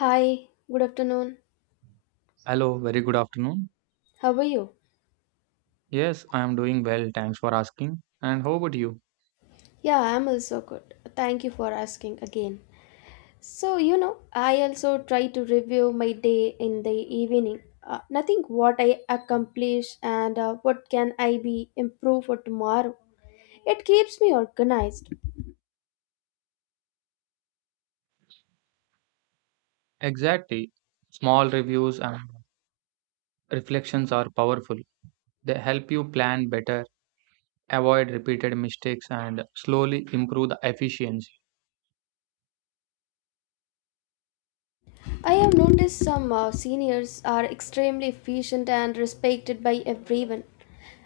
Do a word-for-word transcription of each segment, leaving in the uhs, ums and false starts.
Hi, good afternoon. Hello, very good afternoon. How are you? Yes, I am doing well, thanks for asking. And how about you? Yeah, I'm also good. Thank you for asking again. So, you know, I also try to review my day in the evening. Uh, nothing what I accomplished and uh, what can I be improved for tomorrow. It keeps me organized. Exactly. Small reviews and reflections are powerful. They help you plan better, avoid repeated mistakes, and slowly improve the efficiency. I have noticed some uh, seniors are extremely efficient and respected by everyone.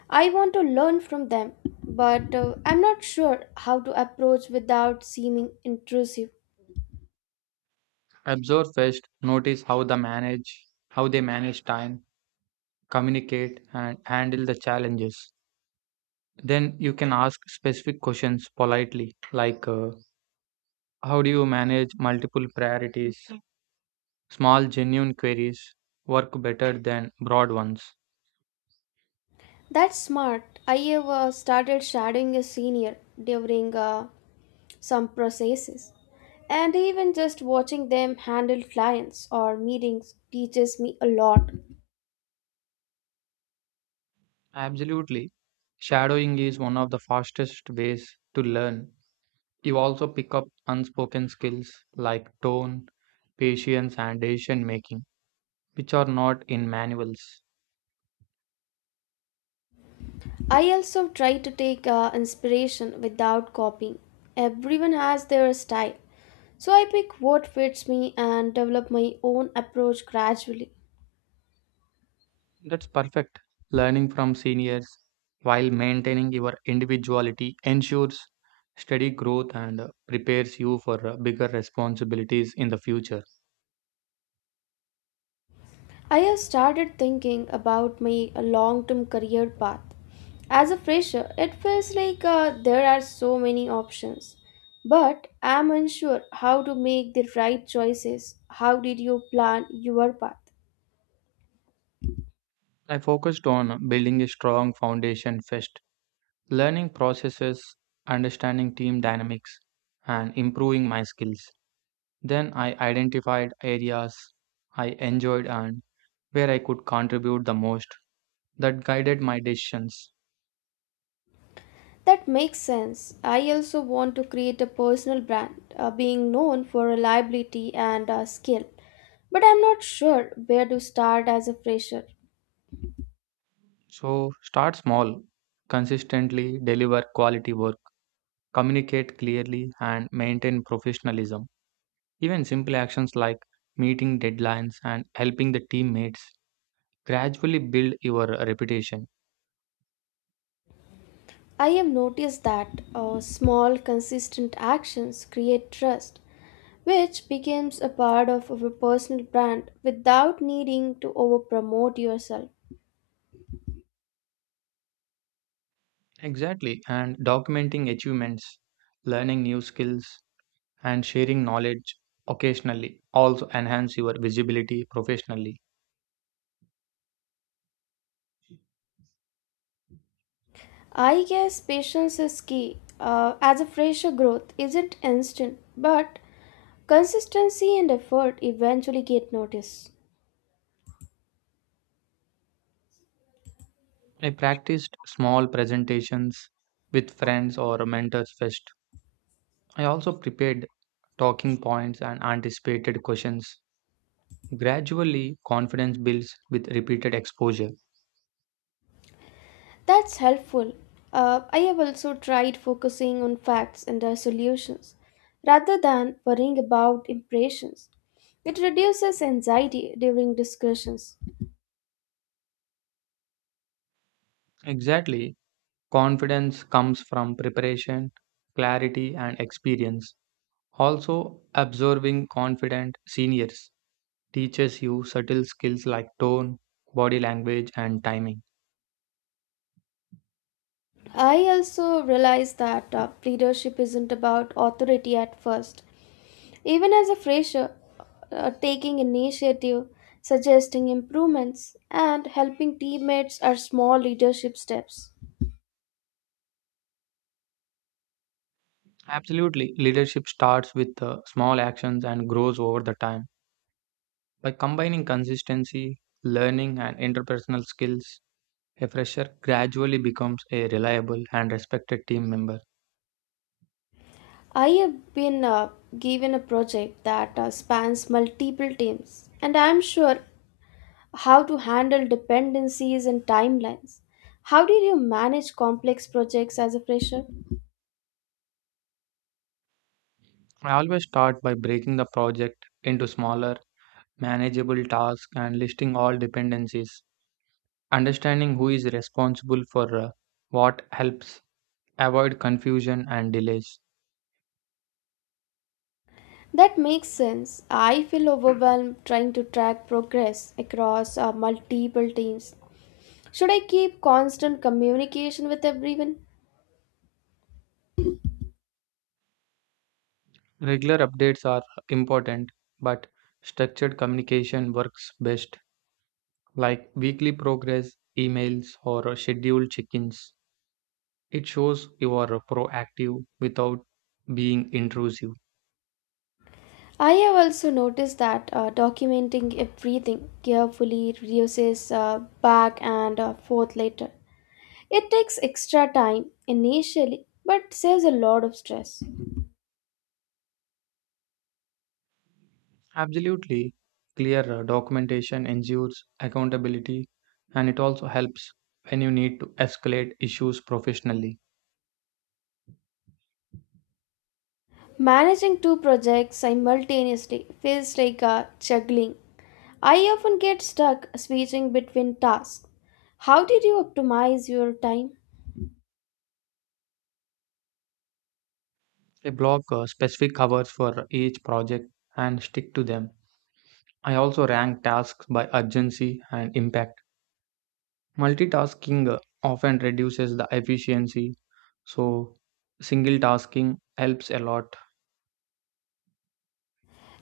I want to learn from them, but uh, I'm not sure how to approach without seeming intrusive. Observe first, notice how the manage, how they manage time, communicate, and handle the challenges. Then you can ask specific questions politely, like uh, how do you manage multiple priorities? Small, genuine queries work better than broad ones. That's smart. I have uh, started shadowing a senior during uh, some processes, and even just watching them handle clients or meetings teaches me a lot. Absolutely. Shadowing is one of the fastest ways to learn. You also pick up unspoken skills like tone, patience, and decision making, which are not in manuals. I also try to take uh, inspiration without copying. Everyone has their style, so I pick what fits me and develop my own approach gradually. That's perfect. Learning from seniors while maintaining your individuality ensures steady growth and uh, prepares you for uh, bigger responsibilities in the future. I have started thinking about my long term career path. As a fresher, it feels like uh, there are so many options, but I am unsure how to make the right choices. How did you plan your path? I focused on building a strong foundation first learning processes, understanding team dynamics, and improving my skills. Then I identified areas I enjoyed and where I could contribute the most that guided my decisions. That makes sense. I also want to create a personal brand, uh, being known for reliability and uh, skill, but I'm not sure where to start as a fresher. So start small, consistently deliver quality work, communicate clearly, and maintain professionalism. Even simple actions like meeting deadlines and helping the teammates gradually build your reputation. I have noticed that uh, small, consistent actions create trust, which becomes a part of our personal brand without needing to over promote yourself. Exactly, and documenting achievements, learning new skills, and sharing knowledge occasionally also enhance your visibility professionally. I guess patience is key, uh, as a fresher growth isn't instant, but consistency and effort eventually get noticed. I practiced small presentations with friends or mentors first. I also prepared talking points and anticipated questions. Gradually, confidence builds with repeated exposure. That's helpful. Uh, I have also tried focusing on facts and their solutions rather than worrying about impressions. It reduces anxiety during discussions. Exactly, confidence comes from preparation, clarity, and experience. Also, observing confident seniors teaches you subtle skills like tone, body language, and timing. I also realized that uh, leadership isn't about authority at first. Even as a fresher, uh, taking initiative, suggesting improvements, and helping teammates are small leadership steps. Absolutely, leadership starts with the small actions and grows over the time. By combining consistency, learning, and interpersonal skills, a fresher gradually becomes a reliable and respected team member. I have been uh, given a project that uh, spans multiple teams, and I'm sure how to handle dependencies and timelines. How did you manage complex projects as a fresher? I always start by breaking the project into smaller, manageable tasks and listing all dependencies. Understanding who is responsible for uh, what helps avoid confusion and delays. That makes sense. I feel overwhelmed trying to track progress across uh, multiple teams. Should I keep constant communication with everyone? Regular updates are important, but structured communication works best, like weekly progress emails or scheduled check ins. It shows you are proactive without being intrusive. I have also noticed that uh, documenting everything carefully reduces uh, back and uh, forth later. It takes extra time initially but saves a lot of stress. Absolutely, clear uh, documentation ensures accountability, and it also helps when you need to escalate issues professionally. Managing two projects simultaneously feels like uh, juggling. I often get stuck switching between tasks. How did you optimize your time? I block uh, specific hours for each project and stick to them. I also rank tasks by urgency and impact. Multitasking uh, often reduces the efficiency, so single tasking helps a lot.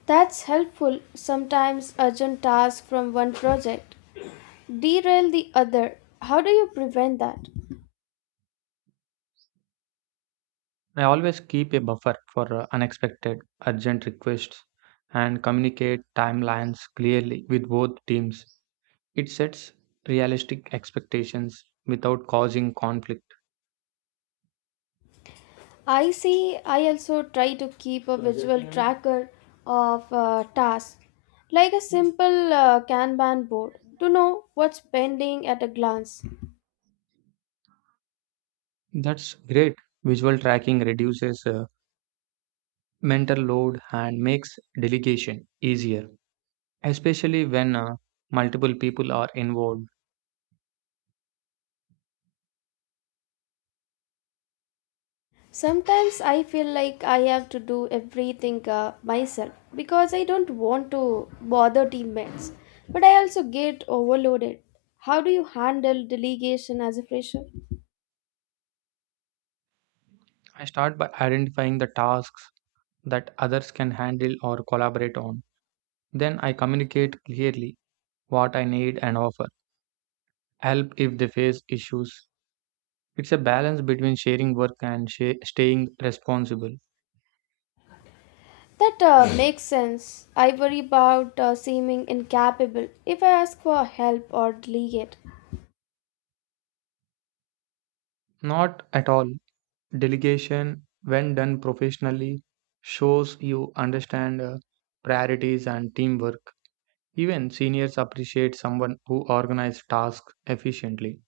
That's helpful. Sometimes urgent tasks from one project derail the other. How do you prevent that? I always keep a buffer for uh, unexpected urgent requests and communicate timelines clearly with both teams. It sets realistic expectations without causing conflict. I see, I also try to keep a visual tracker of uh, tasks, like a simple uh, Kanban board, to know what's pending at a glance. That's great. Visual tracking reduces uh, mental load and makes delegation easier, especially when uh, multiple people are involved. Sometimes I feel like I have to do everything uh, myself because I don't want to bother teammates. But I also get overloaded. How do you handle delegation as a fresher? I start by identifying the tasks that others can handle or collaborate on. Then I communicate clearly what I need and offer help if they face issues. It's a balance between sharing work and sha- staying responsible. That uh, makes sense. I worry about uh, seeming incapable if I ask for help or delegate. Not at all. Delegation, when done professionally, shows you understand uh, priorities and teamwork. Even seniors appreciate someone who organizes tasks efficiently.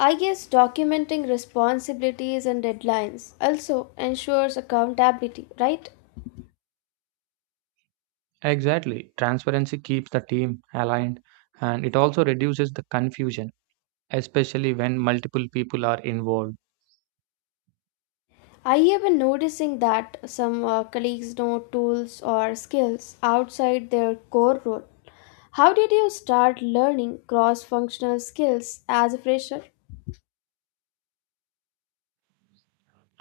I guess documenting responsibilities and deadlines also ensures accountability, right? Exactly. Transparency keeps the team aligned, and it also reduces the confusion, especially when multiple people are involved. I have been noticing that some uh, colleagues know tools or skills outside their core role. How did you start learning cross functional skills as a fresher?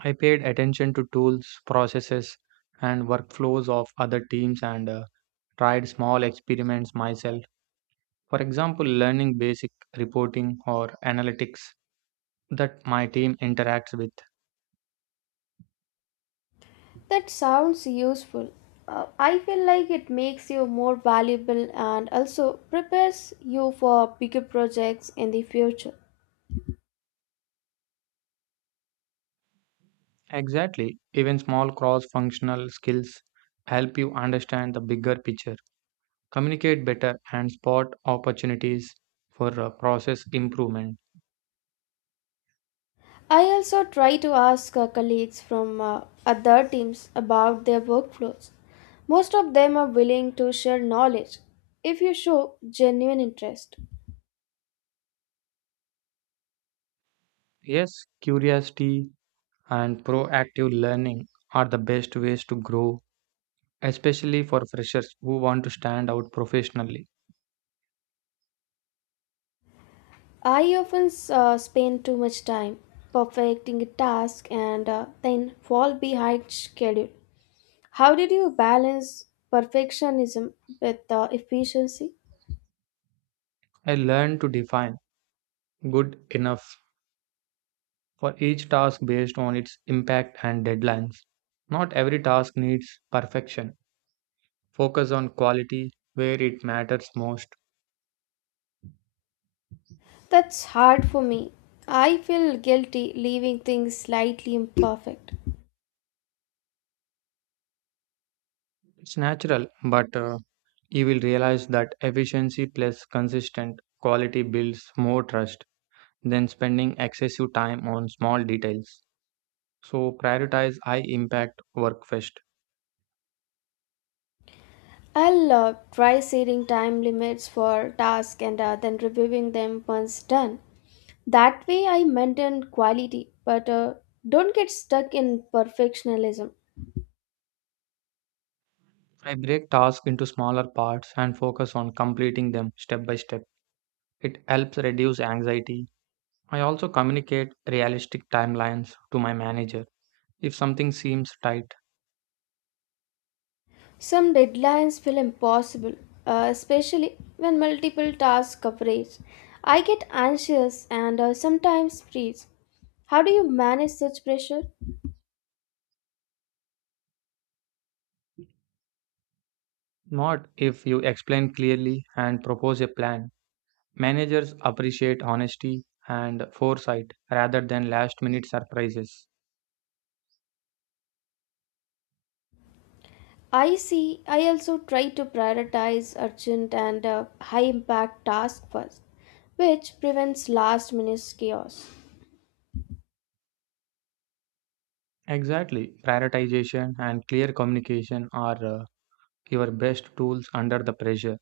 I paid attention to tools, processes, and workflows of other teams and uh, tried small experiments myself. For example, learning basic reporting or analytics that my team interacts with. That sounds useful. Uh, I feel like it makes you more valuable and also prepares you for bigger projects in the future. Exactly. Even small cross functional skills help you understand the bigger picture, communicate better, and spot opportunities for uh, process improvement. I also try to ask uh, colleagues from uh, other teams about their workflows. Most of them are willing to share knowledge if you show genuine interest. Yes, curiosity and proactive learning are the best ways to grow, especially for freshers who want to stand out professionally. I often uh, spend too much time perfecting a task and uh, then fall behind schedule. How did you balance perfectionism with uh, efficiency? I learned to define good enough for each task based on its impact and deadlines. Not every task needs perfection. Focus on quality where it matters most. That's hard for me. I feel guilty leaving things slightly imperfect. It's natural, but uh, you will realize that efficiency plus consistent quality builds more trust than spending excessive time on small details. So prioritize high impact work first. I'll uh, try setting time limits for tasks and uh, then reviewing them once done. That way, I maintain quality, but uh, don't get stuck in perfectionism. I break tasks into smaller parts and focus on completing them step by step. It helps reduce anxiety. I also communicate realistic timelines to my manager if something seems tight. Some deadlines feel impossible, uh, especially when multiple tasks coverage. I get anxious and uh, sometimes freeze. How do you manage such pressure? Not if you explain clearly and propose a plan. Managers appreciate honesty and foresight rather than last minute surprises. I see, I also try to prioritize urgent and uh, high impact tasks first, which prevents last minute chaos. Exactly. Prioritization and clear communication are uh, your best tools under the pressure.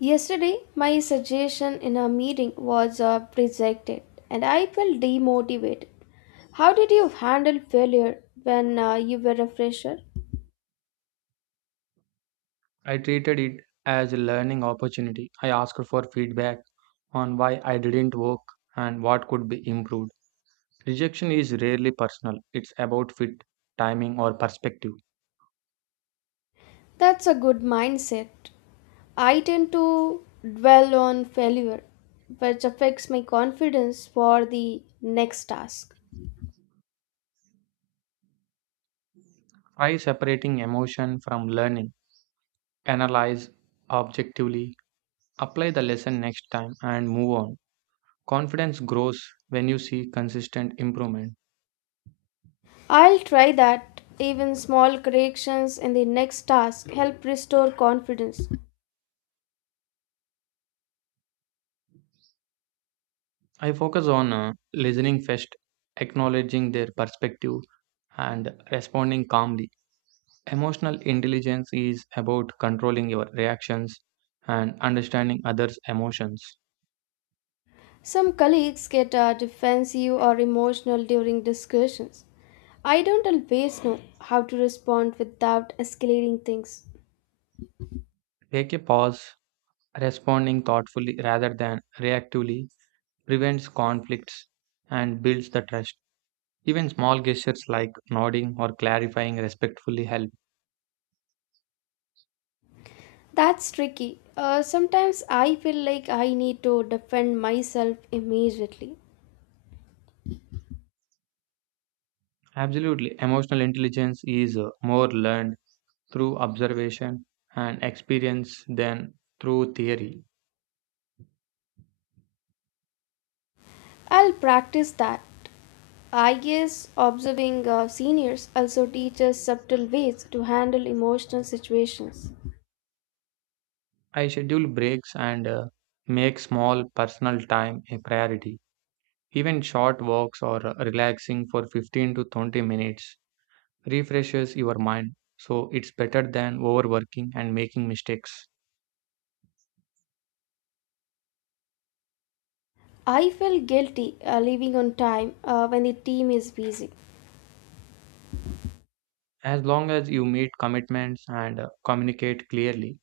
Yesterday, my suggestion in a meeting was uh, rejected and I felt demotivated. How did you handle failure when uh, you were a fresher? I treated it as a learning opportunity. I asked for feedback on why I didn't work and what could be improved. Rejection is rarely personal, it's about fit, timing, or perspective. That's a good mindset. I tend to dwell on failure, which affects my confidence for the next task. Try separating emotion from learning, analyze objectively, apply the lesson next time, and move on. Confidence grows when you see consistent improvement. I'll try that. Even small corrections in the next task help restore confidence. I focus on uh, listening first, acknowledging their perspective, and responding calmly. Emotional intelligence is about controlling your reactions and understanding others' emotions. Some colleagues get uh, defensive or emotional during discussions. I don't always know how to respond without escalating things. Take a pause, responding thoughtfully rather than reactively prevents conflicts and builds the trust. Even small gestures like nodding or clarifying respectfully help. That's tricky. Uh, sometimes I feel like I need to defend myself immediately. Absolutely, emotional intelligence is uh, more learned through observation and experience than through theory. I'll practice that. I guess observing uh, seniors also teaches subtle ways to handle emotional situations. I schedule breaks and uh, make small personal time a priority. Even short walks or uh, relaxing for fifteen to twenty minutes refreshes your mind, so it's better than overworking and making mistakes. I feel guilty uh, leaving on time uh, when the team is busy. As long as you meet commitments and uh, communicate clearly,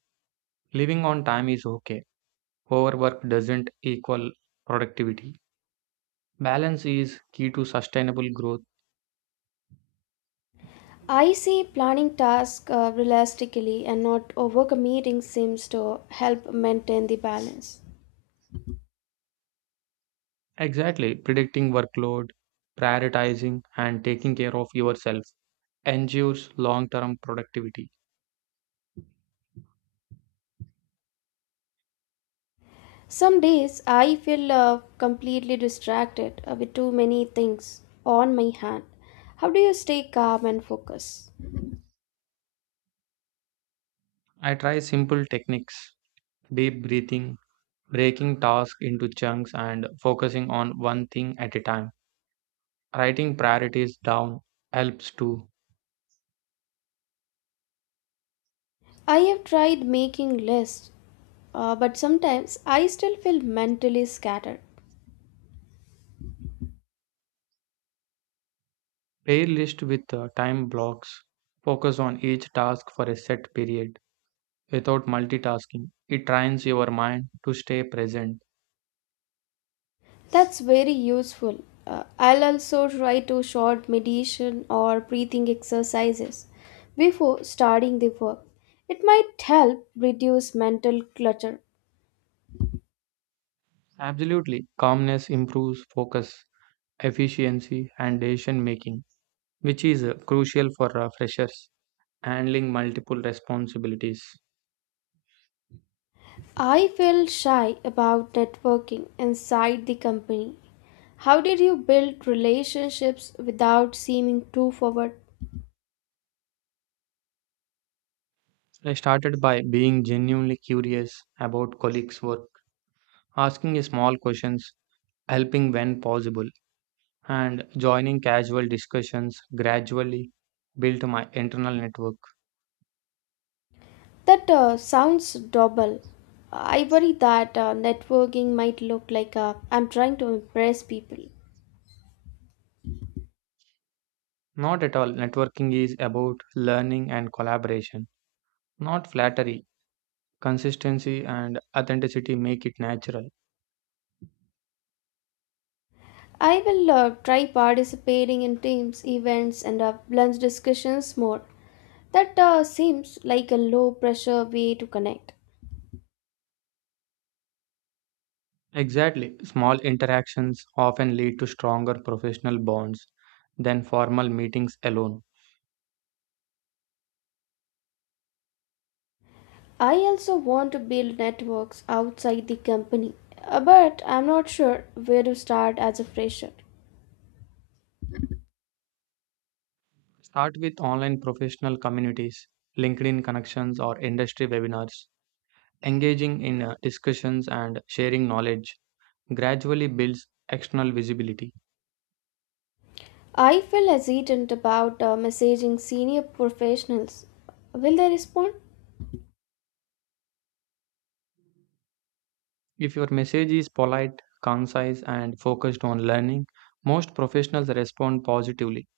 living on time is okay. Overwork doesn't equal productivity. Balance is key to sustainable growth. I see planning tasks uh, realistically and not overcommitting seems to help maintain the balance. Exactly. Predicting workload, prioritizing, and taking care of yourself ensures long term productivity. Some days I feel uh, completely distracted uh, with too many things on my hand. How do you stay calm and focus? I try simple techniques, deep breathing, breaking tasks into chunks, and focusing on one thing at a time. Writing priorities down helps too. I have tried making lists, uh, but sometimes I still feel mentally scattered. Pair list with uh, time blocks. Focus on each task for a set period without multitasking. It trains your mind to stay present. That's very useful. Uh, I'll also try to short meditation or breathing exercises before starting the work. It might help reduce mental clutter. Absolutely. Calmness improves focus, efficiency, and decision making, which is uh, crucial for uh, freshers handling multiple responsibilities. I feel shy about networking inside the company. How did you build relationships without seeming too forward? I started by being genuinely curious about colleagues' work, asking small questions, helping when possible, and joining casual discussions gradually built my internal network. That uh, sounds double. I worry that uh, networking might look like uh, I'm trying to impress people. Not at all. Networking is about learning and collaboration. Not flattery, consistency and authenticity make it natural. I will uh, try participating in teams, events, and uh, lunch discussions more. That uh, seems like a low pressure way to connect. Exactly. Small interactions often lead to stronger professional bonds than formal meetings alone. I also want to build networks outside the company, uh, but I'm not sure where to start as a fresher. Start with online professional communities, LinkedIn connections, or industry webinars. Engaging in uh, discussions and sharing knowledge gradually builds external visibility. I feel hesitant about uh, messaging senior professionals. Will they respond? If your message is polite, concise, and focused on learning, most professionals respond positively.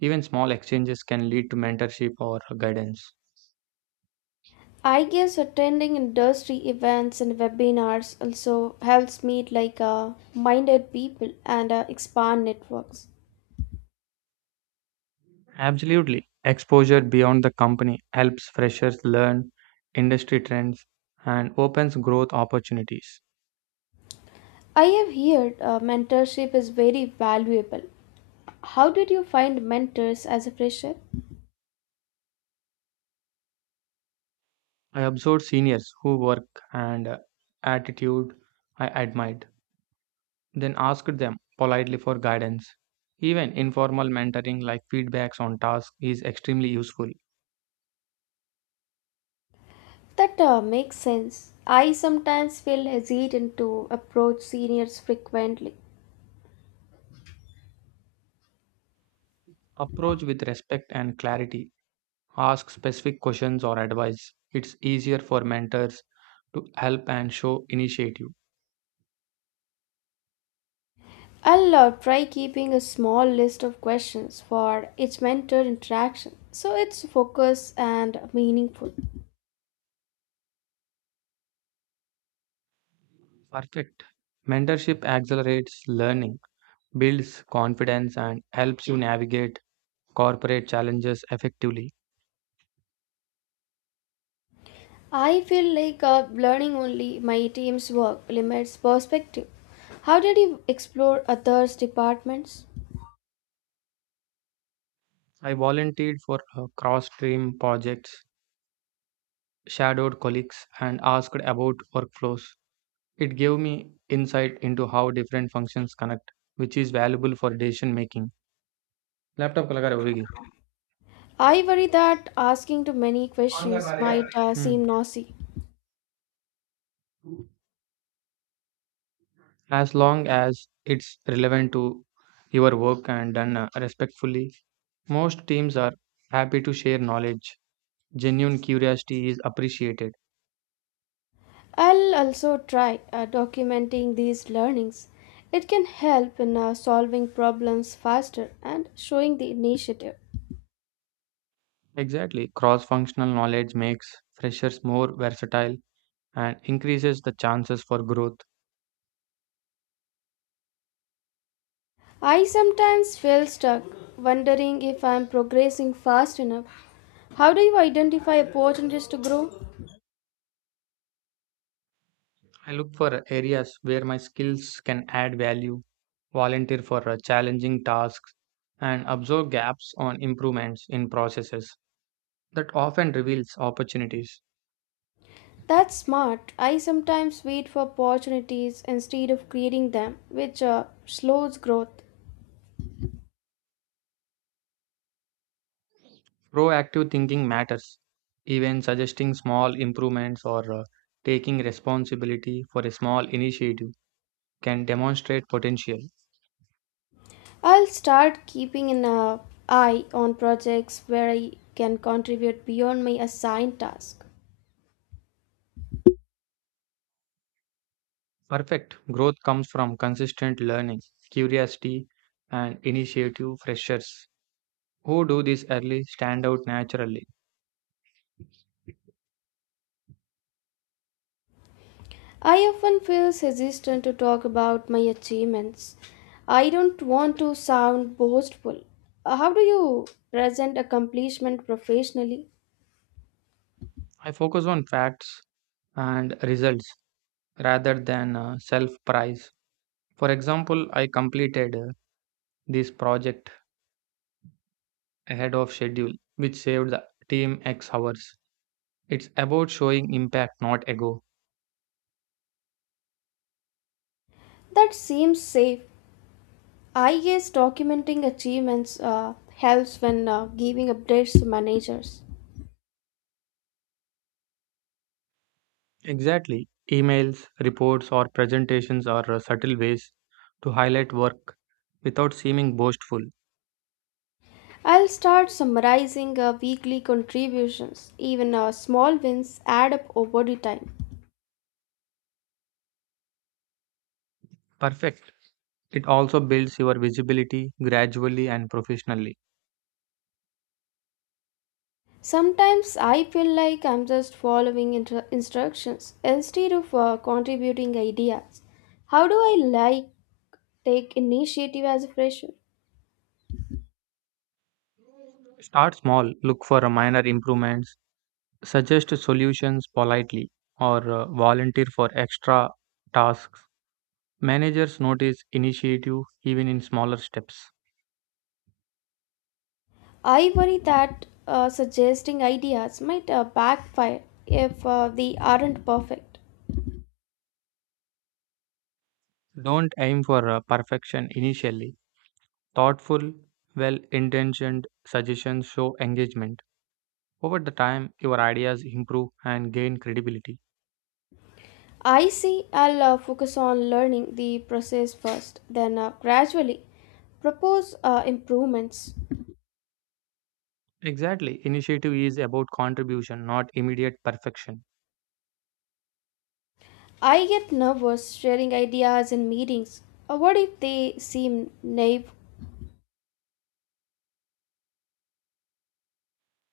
Even small exchanges can lead to mentorship or guidance. I guess attending industry events and webinars also helps meet like uh, minded people and uh, expand networks. Absolutely. Exposure beyond the company helps freshers learn industry trends and opens growth opportunities. I have heard uh, mentorship is very valuable. How did you find mentors as a fresher? I observed seniors who work and uh, attitude I admired, then asked them politely for guidance. Even informal mentoring like feedbacks on tasks is extremely useful. That uh, makes sense. I sometimes feel hesitant to approach seniors frequently. Approach with respect and clarity. Ask specific questions or advice. It's easier for mentors to help and show initiative. I'll uh, try keeping a small list of questions for each mentor interaction so it's focused and meaningful. Perfect. Mentorship accelerates learning, builds confidence, and helps you navigate corporate challenges effectively. I feel like uh, learning only my team's work limits perspective. How did you explore others' departments? I volunteered for cross stream projects, shadowed colleagues, and asked about workflows. It gave me insight into how different functions connect, which is valuable for decision making. Laptop कलाकार होगी I worry that asking too many questions might uh, seem noisy. as long as it's relevant to your work and done uh, respectfully. Most teams are happy to share knowledge. Genuine curiosity is appreciated. I'll also try uh, documenting these learnings. It can help in uh, solving problems faster and showing the initiative. Exactly. Cross functional knowledge makes freshers more versatile and increases the chances for growth. I sometimes feel stuck, wondering if I'm progressing fast enough. How do you identify opportunities to grow? I look for areas where my skills can add value, volunteer for uh, challenging tasks, and observe gaps on improvements in processes that often reveals opportunities. That's smart. I sometimes wait for opportunities instead of creating them, which uh, slows growth. Proactive thinking matters. Even suggesting small improvements or uh, taking responsibility for a small initiative can demonstrate potential. I'll start keeping an uh, eye on projects where I can contribute beyond my assigned task. Perfect growth comes from consistent learning, curiosity, and initiative freshers who do this early stand out naturally. I often feel hesitant to talk about my achievements. I don't want to sound boastful. Uh, How do you present accomplishment professionally? I focus on facts and results rather than uh, self price. For example, I completed uh, this project ahead of schedule, which saved the team X hours. It's about showing impact, not ego. That seems safe. I guess documenting achievements uh, helps when uh, giving updates to managers. Exactly. Emails, reports, or presentations are uh, subtle ways to highlight work without seeming boastful. I'll start summarizing our weekly contributions. Even our small wins add up over the time. Perfect. It also builds your visibility gradually and professionally. Sometimes I feel like I'm just following inter- instructions instead of uh, contributing ideas. How do I like take initiative as a fresher? Start small, look for uh, minor improvements, suggest solutions politely, or uh, volunteer for extra tasks. Managers notice initiative even in smaller steps. I worry that uh, suggesting ideas might uh, backfire if uh, they aren't perfect. Don't aim for uh, perfection initially. Thoughtful, well intentioned suggestions show engagement. Over the time, your ideas improve and gain credibility. I see I'll uh, focus on learning the process first, then uh, gradually propose uh, improvements. Exactly, initiative is about contribution, not immediate perfection. I get nervous sharing ideas in meetings. Uh, what if they seem naive?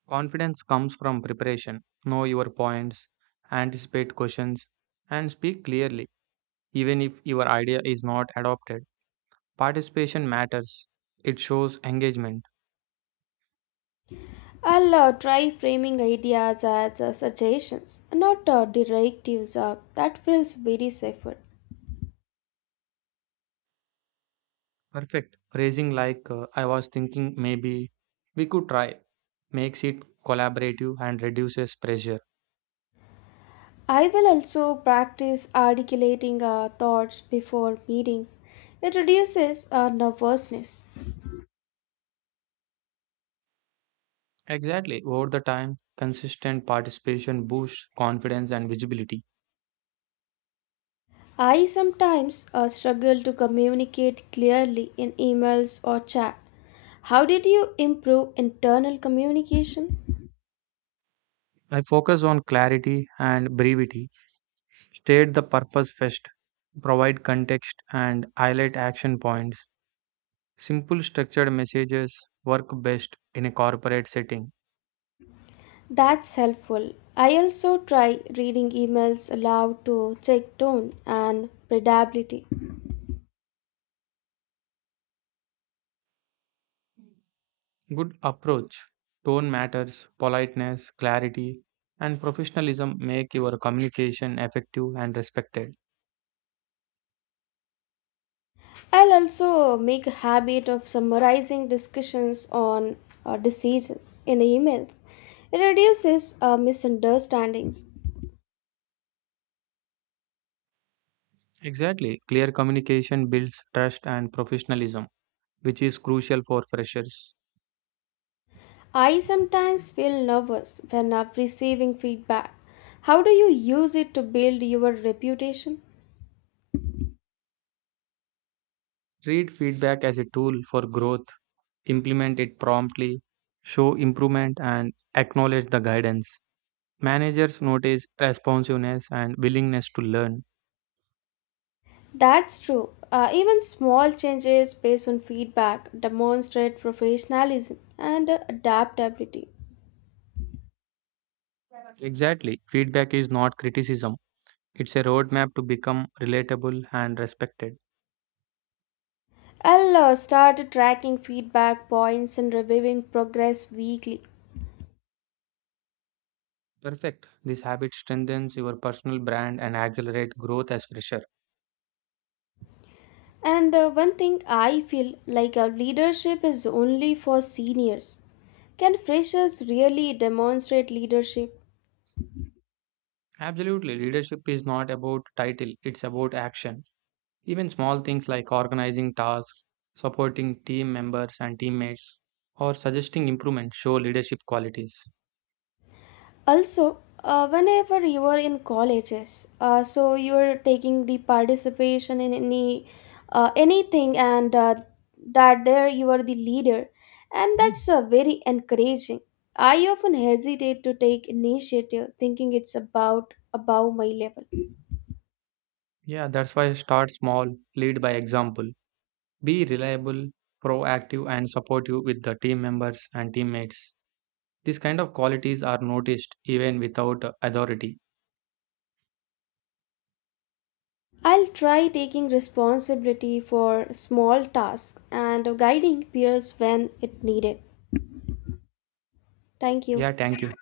Confidence comes from preparation. Know your points, anticipate questions, and speak clearly, even if your idea is not adopted. Participation matters, it shows engagement. I'll uh, try framing ideas as uh, suggestions, not uh, directives. Uh, that feels very safer. Perfect. Phrasing like uh, I was thinking maybe we could try makes it collaborative and reduces pressure. I will also practice articulating uh, thoughts before meetings. It reduces uh, nervousness. Exactly. Over the time, consistent participation boosts confidence and visibility. I sometimes uh, struggle to communicate clearly in emails or chat. How did you improve internal communication? I focus on clarity and brevity, state the purpose first, provide context and highlight action points. Simple structured messages work best in a corporate setting. That's helpful. I also try reading emails aloud to check tone and readability. Good approach. Tone matters, politeness, clarity, and professionalism make your communication effective and respected. I'll also make a habit of summarizing discussions on uh, decisions in emails. It reduces uh, misunderstandings. Exactly. Clear communication builds trust and professionalism, which is crucial for freshers. I sometimes feel nervous when I'm receiving feedback. How do you use it to build your reputation? Treat feedback as a tool for growth, implement it promptly, show improvement, and acknowledge the guidance. Managers notice responsiveness and willingness to learn. That's true. Uh, even small changes based on feedback demonstrate professionalism and uh, adaptability. Exactly. Feedback is not criticism. It's a roadmap to become relatable and respected. I'll uh, start tracking feedback points and reviewing progress weekly. Perfect. This habit strengthens your personal brand and accelerate growth as fresher. And uh, one thing, I feel like our leadership is only for seniors. Can freshers really demonstrate leadership? Absolutely. Leadership is not about title, it's about action. Even small things like organizing tasks, supporting team members and teammates, or suggesting improvements show leadership qualities. Also, uh, whenever you are in colleges, uh, so you are taking the participation in any uh, anything, and uh, that there you are the leader, and Mm. That's uh, very encouraging. I often hesitate to take initiative, thinking it's about above my level. Yeah, that's why start small, lead by example. Be reliable, proactive, and supportive with the team members and teammates. These kind of qualities are noticed even without authority. I'll try taking responsibility for small tasks and guiding peers when it needed. Thank you. Yeah, thank you.